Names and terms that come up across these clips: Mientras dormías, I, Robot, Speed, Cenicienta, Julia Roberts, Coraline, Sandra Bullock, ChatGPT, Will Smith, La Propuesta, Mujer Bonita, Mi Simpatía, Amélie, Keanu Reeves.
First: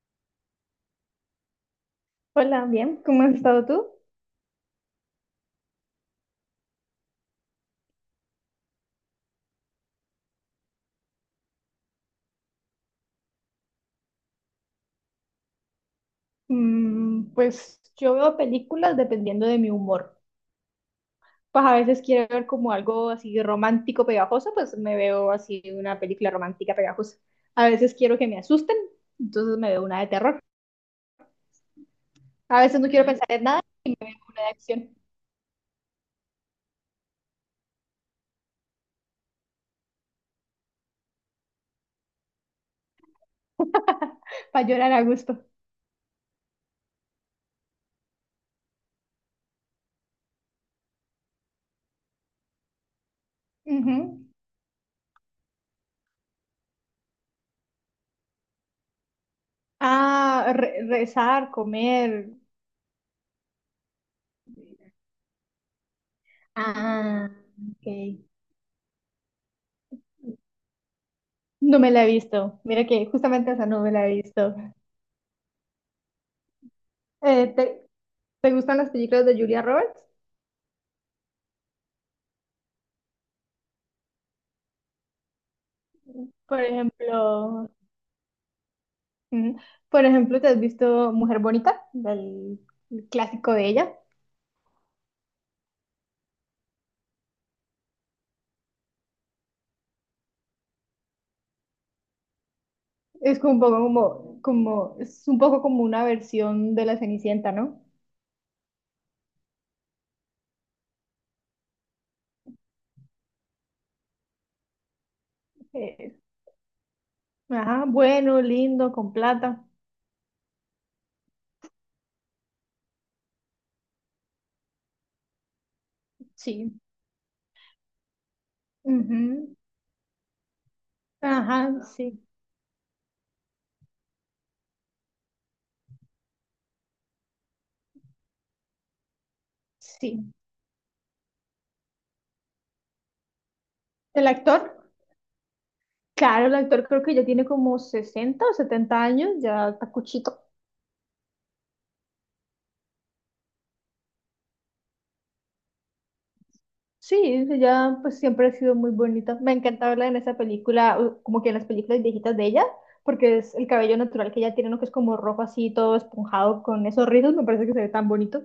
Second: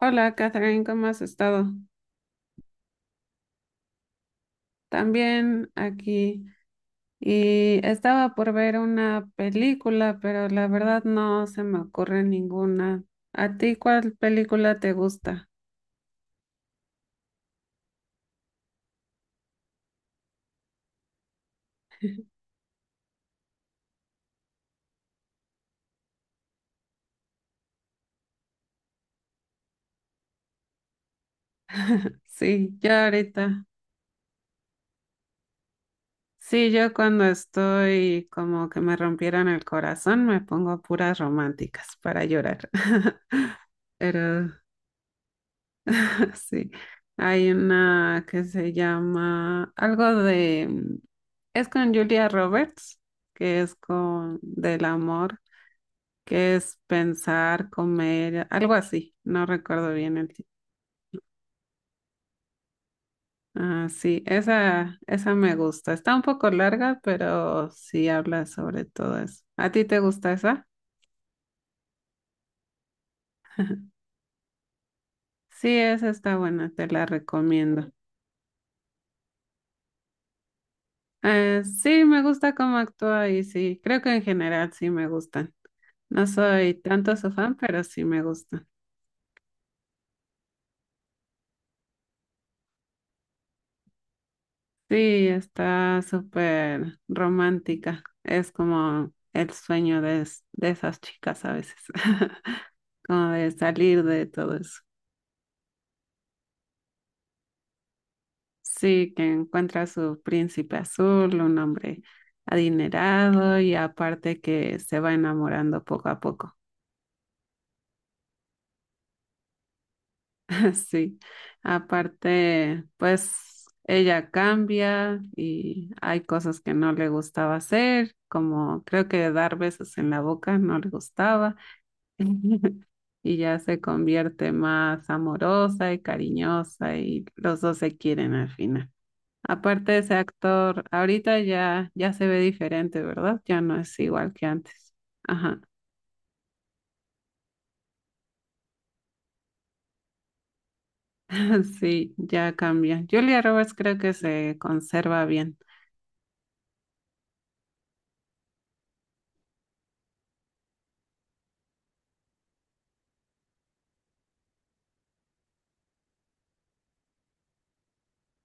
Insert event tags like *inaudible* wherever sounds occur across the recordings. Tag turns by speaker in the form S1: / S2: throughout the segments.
S1: Hola, Catherine, ¿cómo has estado?
S2: Hola, bien, ¿cómo has estado tú?
S1: También aquí. Y estaba por ver una película, pero la verdad no se me ocurre ninguna. ¿A ti cuál película te gusta?
S2: Pues yo veo películas dependiendo de mi humor. Pues a veces quiero ver como algo así romántico pegajoso, pues me veo así una película romántica pegajosa. A veces quiero que me asusten, entonces me veo una de terror. A
S1: Sí,
S2: veces no
S1: yo
S2: quiero pensar en nada
S1: ahorita.
S2: y me veo de acción.
S1: Sí, yo cuando estoy como que me rompieron el corazón, me pongo puras románticas para llorar. *laughs*
S2: *laughs*
S1: Pero
S2: Para llorar a gusto.
S1: sí, hay una que se llama algo de, es con Julia Roberts, que es
S2: Ujú.
S1: con del amor, que es pensar, comer, algo así, no recuerdo bien el título.
S2: Ah, rezar, comer.
S1: Ah, sí, esa me gusta. Está un poco larga,
S2: Ah,
S1: pero sí
S2: ok.
S1: habla sobre todo eso. ¿A ti te gusta esa?
S2: No me la he visto. Mira que justamente esa no me la he visto.
S1: Sí, esa está buena, te la
S2: Eh, te-
S1: recomiendo.
S2: ¿Te gustan las películas de Julia Roberts?
S1: Sí, me gusta cómo actúa y sí, creo que en general sí me gusta. No
S2: Por
S1: soy tanto su fan,
S2: ejemplo,
S1: pero sí me gusta.
S2: mm, por ejemplo, ¿te has visto Mujer Bonita? Del el clásico de ella.
S1: Sí, está súper romántica. Es como el sueño de, de esas chicas a veces, *laughs* como
S2: Es
S1: de
S2: como un poco
S1: salir de todo eso.
S2: es un poco como una versión de la Cenicienta, ¿no?
S1: Sí, que encuentra a su príncipe azul, un hombre adinerado y aparte que se va enamorando poco
S2: Eh,
S1: a poco.
S2: ajá, bueno, lindo, con plata.
S1: *laughs* Sí, aparte, pues ella cambia y hay cosas que
S2: Sí.
S1: no le gustaba hacer, como creo que dar
S2: Ujú.
S1: besos en la boca no le gustaba
S2: Ajá, sí,
S1: *laughs* y ya se convierte más amorosa y cariñosa y los dos se quieren al final. Aparte ese
S2: sí.
S1: actor, ahorita ya se ve diferente, ¿verdad? Ya no es
S2: ¿El
S1: igual que
S2: actor?
S1: antes. Ajá,
S2: Claro, el actor creo que ya tiene como 60 o 70 años, ya está cuchito.
S1: *laughs* sí, ya cambia. Julia Roberts creo que se conserva bien.
S2: Sí, ella pues siempre ha sido muy bonita. Me encanta verla en esa película, como que en las películas viejitas de ella, porque es el cabello natural que ella tiene, ¿no? Que es como rojo así, todo esponjado con esos rizos, me parece que se ve tan bonito.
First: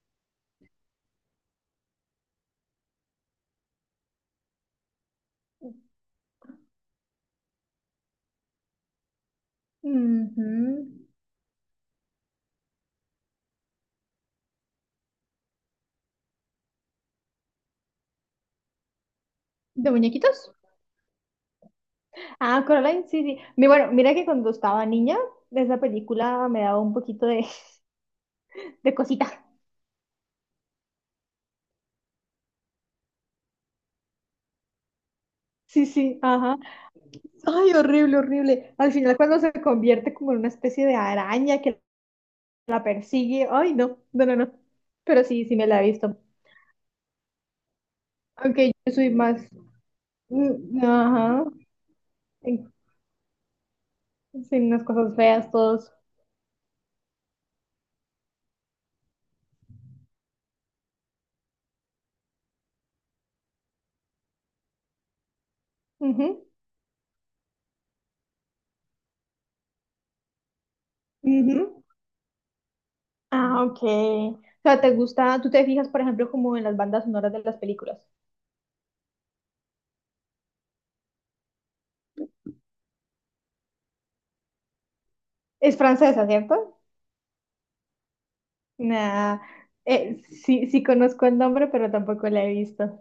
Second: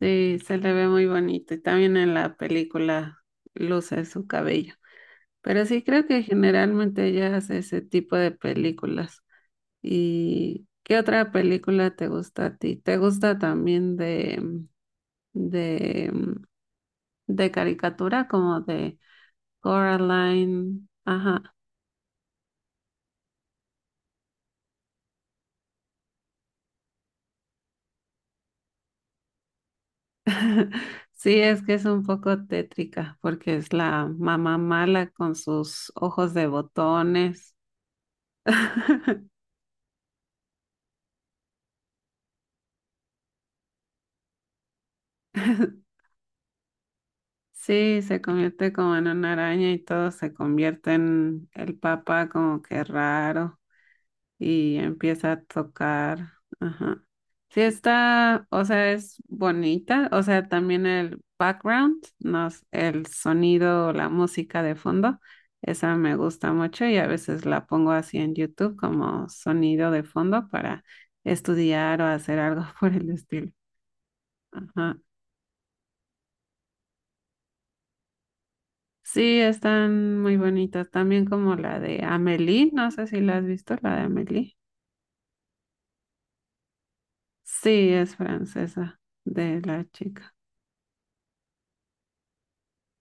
S1: Sí, se le ve muy bonito y también en la película luce su cabello. Pero sí creo que generalmente ella hace ese tipo de películas. ¿Y
S2: Ujú.
S1: qué otra película te gusta a ti? ¿Te gusta también de de caricatura como de
S2: ¿De muñequitos?
S1: Coraline? Ajá.
S2: Ah, Coraline, sí, sí. Bueno, mira que cuando estaba niña, esa película me daba un poquito de, *laughs* de cosita.
S1: *laughs* Sí, es que es un poco tétrica porque es la mamá mala con
S2: Sí,
S1: sus
S2: sí,
S1: ojos de
S2: ajá.
S1: botones.
S2: Ay, horrible, horrible. Al final
S1: *laughs*
S2: cuando se convierte como en una especie de araña que la persigue, ay, no, no, no, no. Pero sí, sí me la he visto.
S1: Sí, se convierte
S2: Aunque yo
S1: como en
S2: soy
S1: una
S2: más,
S1: araña y todo se convierte
S2: ajá,
S1: en el papá como
S2: en,
S1: que raro
S2: en
S1: y
S2: las cosas
S1: empieza a
S2: feas, todos.
S1: tocar. Ajá. Sí está, o sea, es bonita, o sea, también el background, no, el sonido, la música de fondo, esa me
S2: Ujú,
S1: gusta mucho y a veces la pongo así en YouTube como sonido de fondo para
S2: ujú.
S1: estudiar o hacer algo *laughs* por el estilo.
S2: Ah, ok. O sea, ¿te
S1: Ajá.
S2: gusta, tú te fijas, por ejemplo, como en las bandas sonoras de las películas?
S1: Sí, están muy bonitas. También como la de Amélie, no sé si la has visto, la de Amélie.
S2: Es francesa, ¿cierto?
S1: Sí, es francesa
S2: Nah,
S1: de la chica.
S2: sí, sí conozco el nombre, pero tampoco la he visto.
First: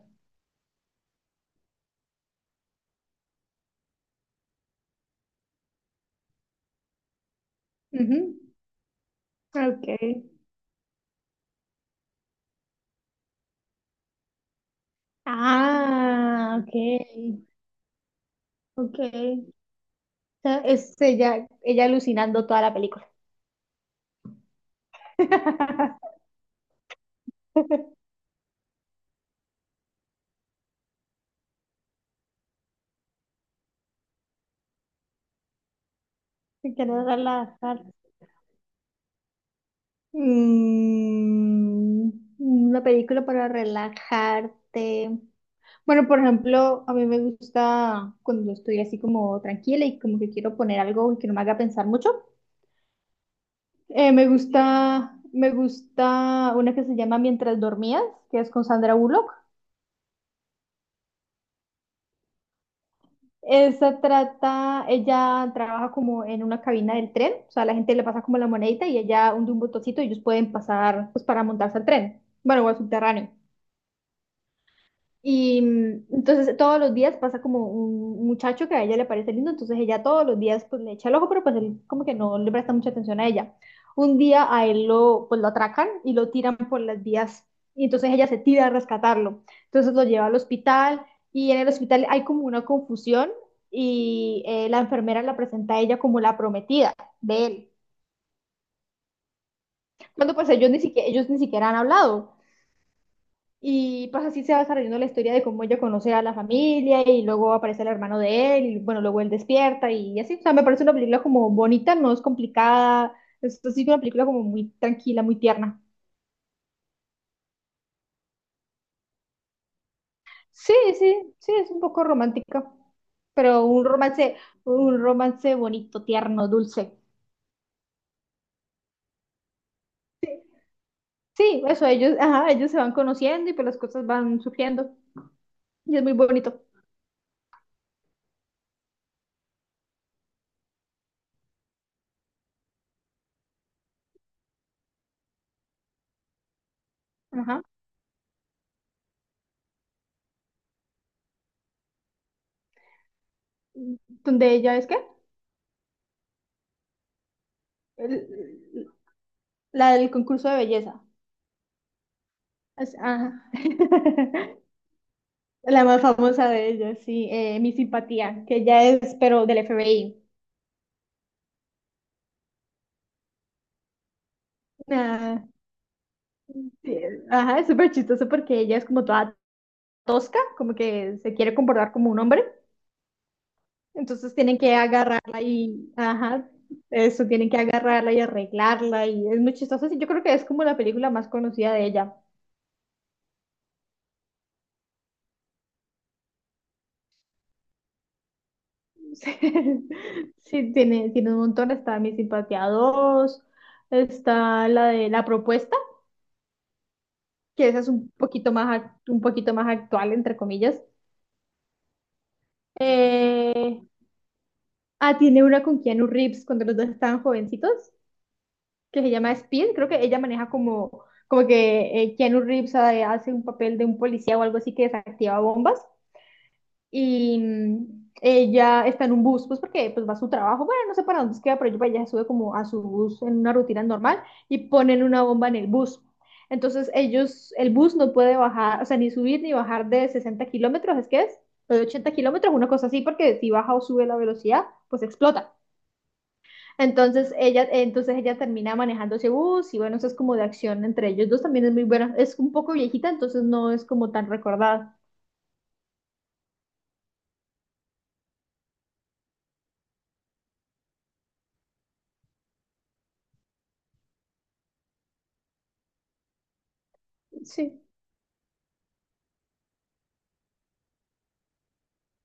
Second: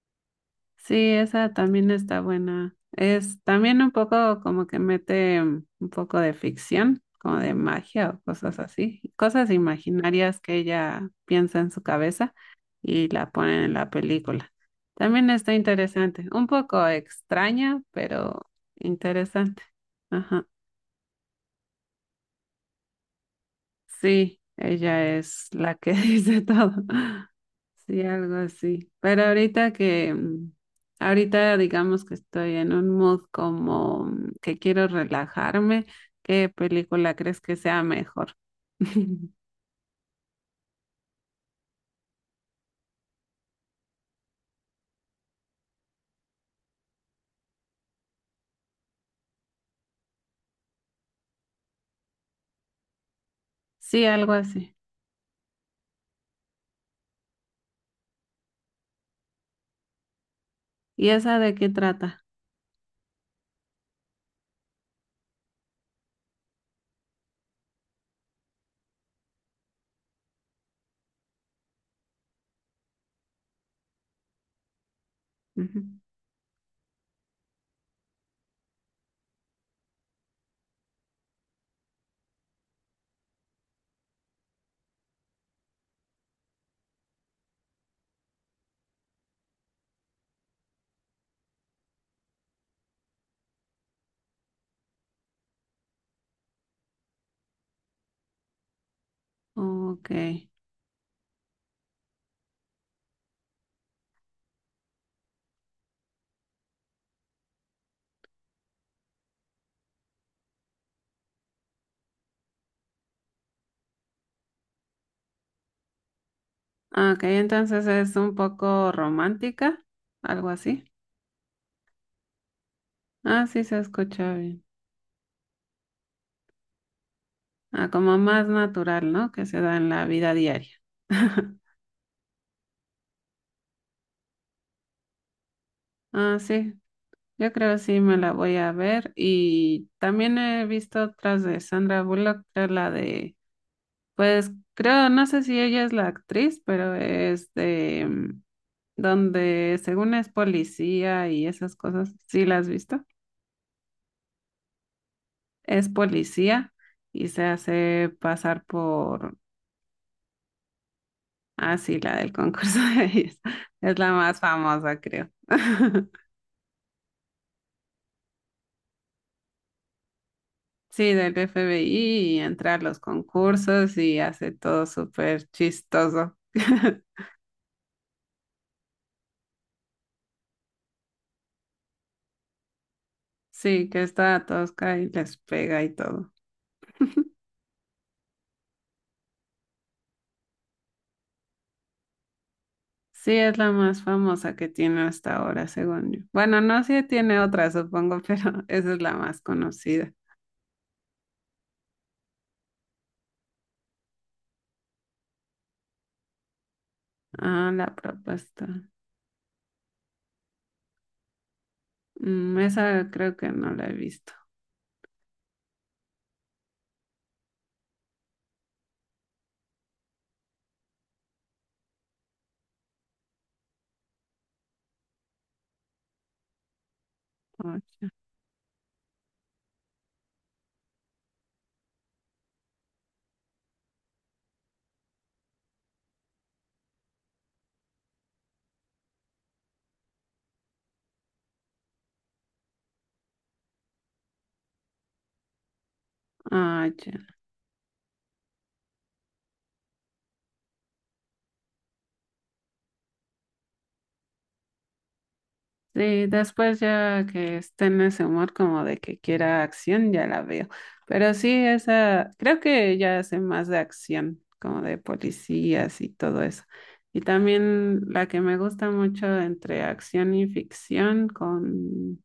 S1: Sí, esa también está buena. Es también un poco como que mete un poco de ficción, como de magia
S2: Ujú,
S1: o cosas así, cosas
S2: ok.
S1: imaginarias que ella piensa en su cabeza y la ponen en la película. También está interesante, un
S2: Ah,
S1: poco
S2: ok,
S1: extraña, pero
S2: ok.
S1: interesante. Ajá.
S2: O sea, es ella alucinando toda la película.
S1: Sí, ella es la que *laughs*
S2: *laughs*
S1: dice todo. Sí, algo así. Pero ahorita que, ahorita digamos que estoy en un mood como que quiero relajarme, ¿qué
S2: Sin querer
S1: película crees que
S2: darla.
S1: sea mejor? *laughs*
S2: Mm, una película para relajarte. Bueno, por ejemplo, a mí me gusta cuando estoy así como tranquila y como que quiero poner algo que no me haga pensar mucho.
S1: Sí, algo así.
S2: Me gusta una que se llama Mientras dormías, que es con Sandra Bullock.
S1: ¿Y esa de qué trata?
S2: Esa trata, ella trabaja como en una cabina del tren, o sea, la gente le pasa como la monedita y ella hunde un botoncito y ellos pueden pasar pues para montarse al tren, bueno, o al subterráneo. Y entonces todos los días pasa como un muchacho que a ella le parece lindo, entonces ella todos los días pues le echa el ojo, pero pues él como que no le presta mucha atención a ella. Un día a él lo, pues, lo atracan y lo tiran por las vías y entonces ella se tira a rescatarlo. Entonces lo lleva al hospital y en el hospital hay como una confusión y la enfermera la presenta a ella como la prometida de él.
S1: Ujú. Ok.
S2: Cuando pues ellos ni siquiera han hablado. Y pues así se va desarrollando la historia de cómo ella conoce a la familia y luego aparece el hermano de él y bueno, luego él despierta y así. O sea, me parece una película como bonita, no es complicada, es así una película como muy tranquila, muy tierna.
S1: Ah, ok, entonces es un poco romántica, algo
S2: Sí,
S1: así.
S2: sí, sí, es un poco romántica,
S1: Ah, sí,
S2: pero
S1: se escucha bien.
S2: un romance bonito, tierno, dulce.
S1: Ah, como más natural, ¿no? Que se da en la vida diaria. *laughs*
S2: Sí, eso, ellos, ajá, ellos se van conociendo y pues las cosas van surgiendo y es muy
S1: Ah,
S2: bonito.
S1: sí, yo creo sí me la voy a ver. Y también he visto otras de Sandra Bullock, creo la de, pues creo, no sé si ella es la actriz, pero es
S2: Ajá.
S1: de donde según es policía y esas cosas, sí la has visto,
S2: Donde ella es que
S1: es policía y se hace pasar
S2: el
S1: por,
S2: la del concurso de belleza.
S1: ah, sí, la del concurso *laughs* de belleza.
S2: Ajá.
S1: Es la más
S2: *laughs*
S1: famosa, creo.
S2: La más
S1: *laughs*
S2: famosa de ellas, sí, Mi Simpatía, que ella es, pero del FBI.
S1: Sí, del FBI y entra a los concursos y hace todo súper
S2: Ah,
S1: chistoso.
S2: sí,
S1: *laughs*
S2: ajá, es súper chistoso porque ella es como toda tosca, como que se quiere comportar como un hombre.
S1: Sí, que
S2: Entonces
S1: está
S2: tienen que
S1: tosca y les
S2: agarrarla
S1: pega y
S2: y,
S1: todo.
S2: ajá, eso, tienen que agarrarla y arreglarla y es muy chistoso. Sí, yo creo que es como la película más conocida de ella.
S1: Sí, es la más famosa que tiene hasta ahora, según yo. Bueno, no sé si tiene otra, supongo, *laughs* pero esa es la más conocida.
S2: *laughs* Sí, tiene, tiene un montón, está Mi Simpatía dos, está la de La Propuesta, que
S1: Ah,
S2: esa es
S1: la
S2: un poquito
S1: propuesta.
S2: más, un poquito más actual, entre comillas.
S1: Mm, esa creo que no
S2: Eh,
S1: la he visto.
S2: tiene una con Keanu Reeves cuando los dos estaban jovencitos, que se llama Speed. Creo que ella maneja como, como que Keanu Reeves hace un papel de un policía o algo así que desactiva bombas. Y
S1: Oye,
S2: ella está en un bus, pues porque pues va a su trabajo, bueno, no sé para dónde es que va, pero ella sube como a su bus en una rutina normal y ponen una bomba en el bus. Entonces ellos, el bus no puede bajar, o sea, ni subir ni bajar de 60 kilómetros, ¿es que es? O de 80 kilómetros, una cosa así, porque si baja o sube la velocidad, pues explota.
S1: ah, ya.
S2: Entonces ella termina manejando ese bus y bueno, eso es como de acción entre ellos dos, también es muy buena, es un poco viejita, entonces no es como tan recordada.
S1: Sí, después ya que esté en ese humor como de que quiera acción, ya la veo. Pero sí, esa, creo que ya hace más de acción, como de policías y todo eso. Y
S2: Sí.
S1: también la que me gusta mucho entre acción y ficción, con,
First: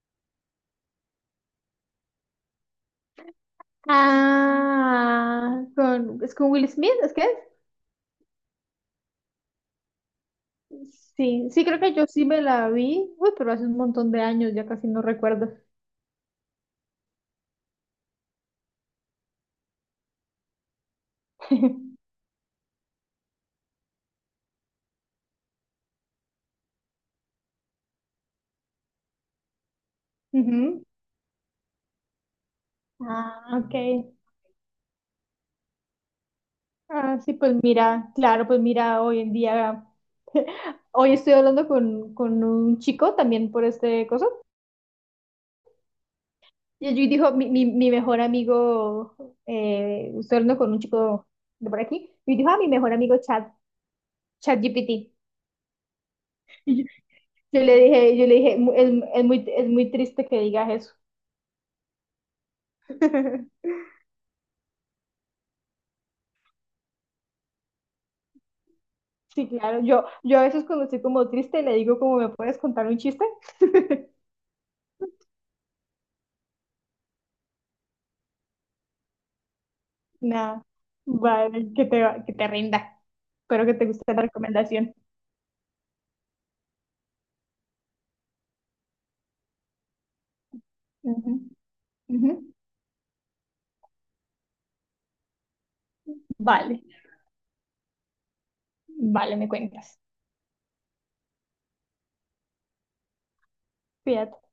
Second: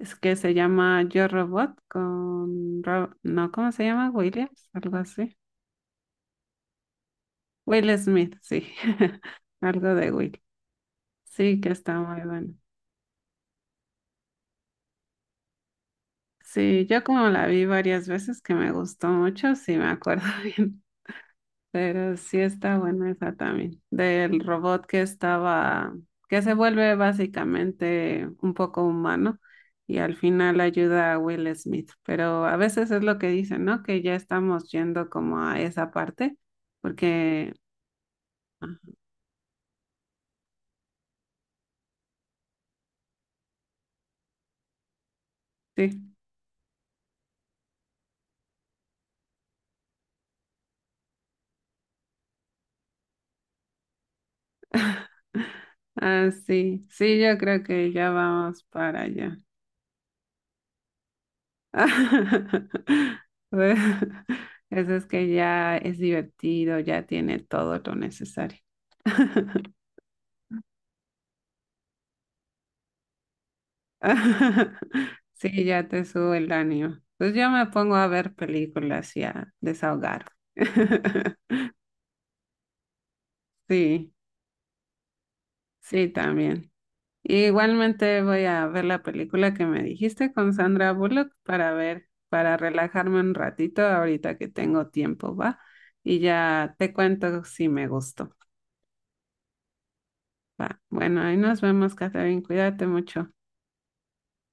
S1: es que se llama Yo Robot, con, no, ¿cómo se llama? Williams, algo así.
S2: Ah, con, ¿es con Will Smith? ¿Es que es?
S1: Will Smith, sí, *laughs* algo de Will.
S2: Sí,
S1: Sí,
S2: sí,
S1: que
S2: creo que
S1: está
S2: yo
S1: muy
S2: sí me
S1: bueno.
S2: la vi. Uy, pero hace un montón de años, ya casi no recuerdo.
S1: Sí, yo como la vi varias veces que me gustó mucho, sí me acuerdo *laughs* bien,
S2: *laughs*
S1: pero sí está buena esa también, del robot que estaba, que se vuelve básicamente un poco humano y al final
S2: Ujú.
S1: ayuda a Will Smith, pero a veces es lo que
S2: Ah,
S1: dicen,
S2: ok.
S1: ¿no? Que ya estamos yendo como a esa parte,
S2: Ah, sí,
S1: porque
S2: pues mira, claro, pues
S1: ah,
S2: mira, hoy en día, *laughs* hoy estoy hablando con un chico también por este cosa.
S1: sí,
S2: Y allí dijo, mi mejor amigo, estoy hablando con un chico de por aquí, y dijo, ah, mi mejor amigo ChatGPT.
S1: *laughs* ah, sí, sí, yo creo que ya
S2: Yo le dije,
S1: vamos para allá.
S2: Es muy triste que digas eso".
S1: *laughs*
S2: *laughs*
S1: Bueno, eso es que ya es divertido, ya tiene todo lo necesario.
S2: Sí, claro, yo a veces cuando estoy como triste le digo como, ¿me puedes contar un chiste? *laughs*
S1: *laughs* Sí, ya te sube el ánimo. Pues yo me pongo a ver películas y a desahogar.
S2: Nada,
S1: *laughs*
S2: vale, que te rinda. Espero que te
S1: Sí,
S2: guste la recomendación.
S1: sí, también. Igualmente voy a ver la película que me dijiste con Sandra Bullock para ver,
S2: Ujú, ujú.
S1: para relajarme un ratito ahorita que tengo tiempo, ¿va? Y ya
S2: Vale,
S1: te cuento si me gustó.
S2: vale, me cuentas.
S1: Va, bueno, ahí nos vemos, Catherine. Cuídate mucho.
S2: Cuídate.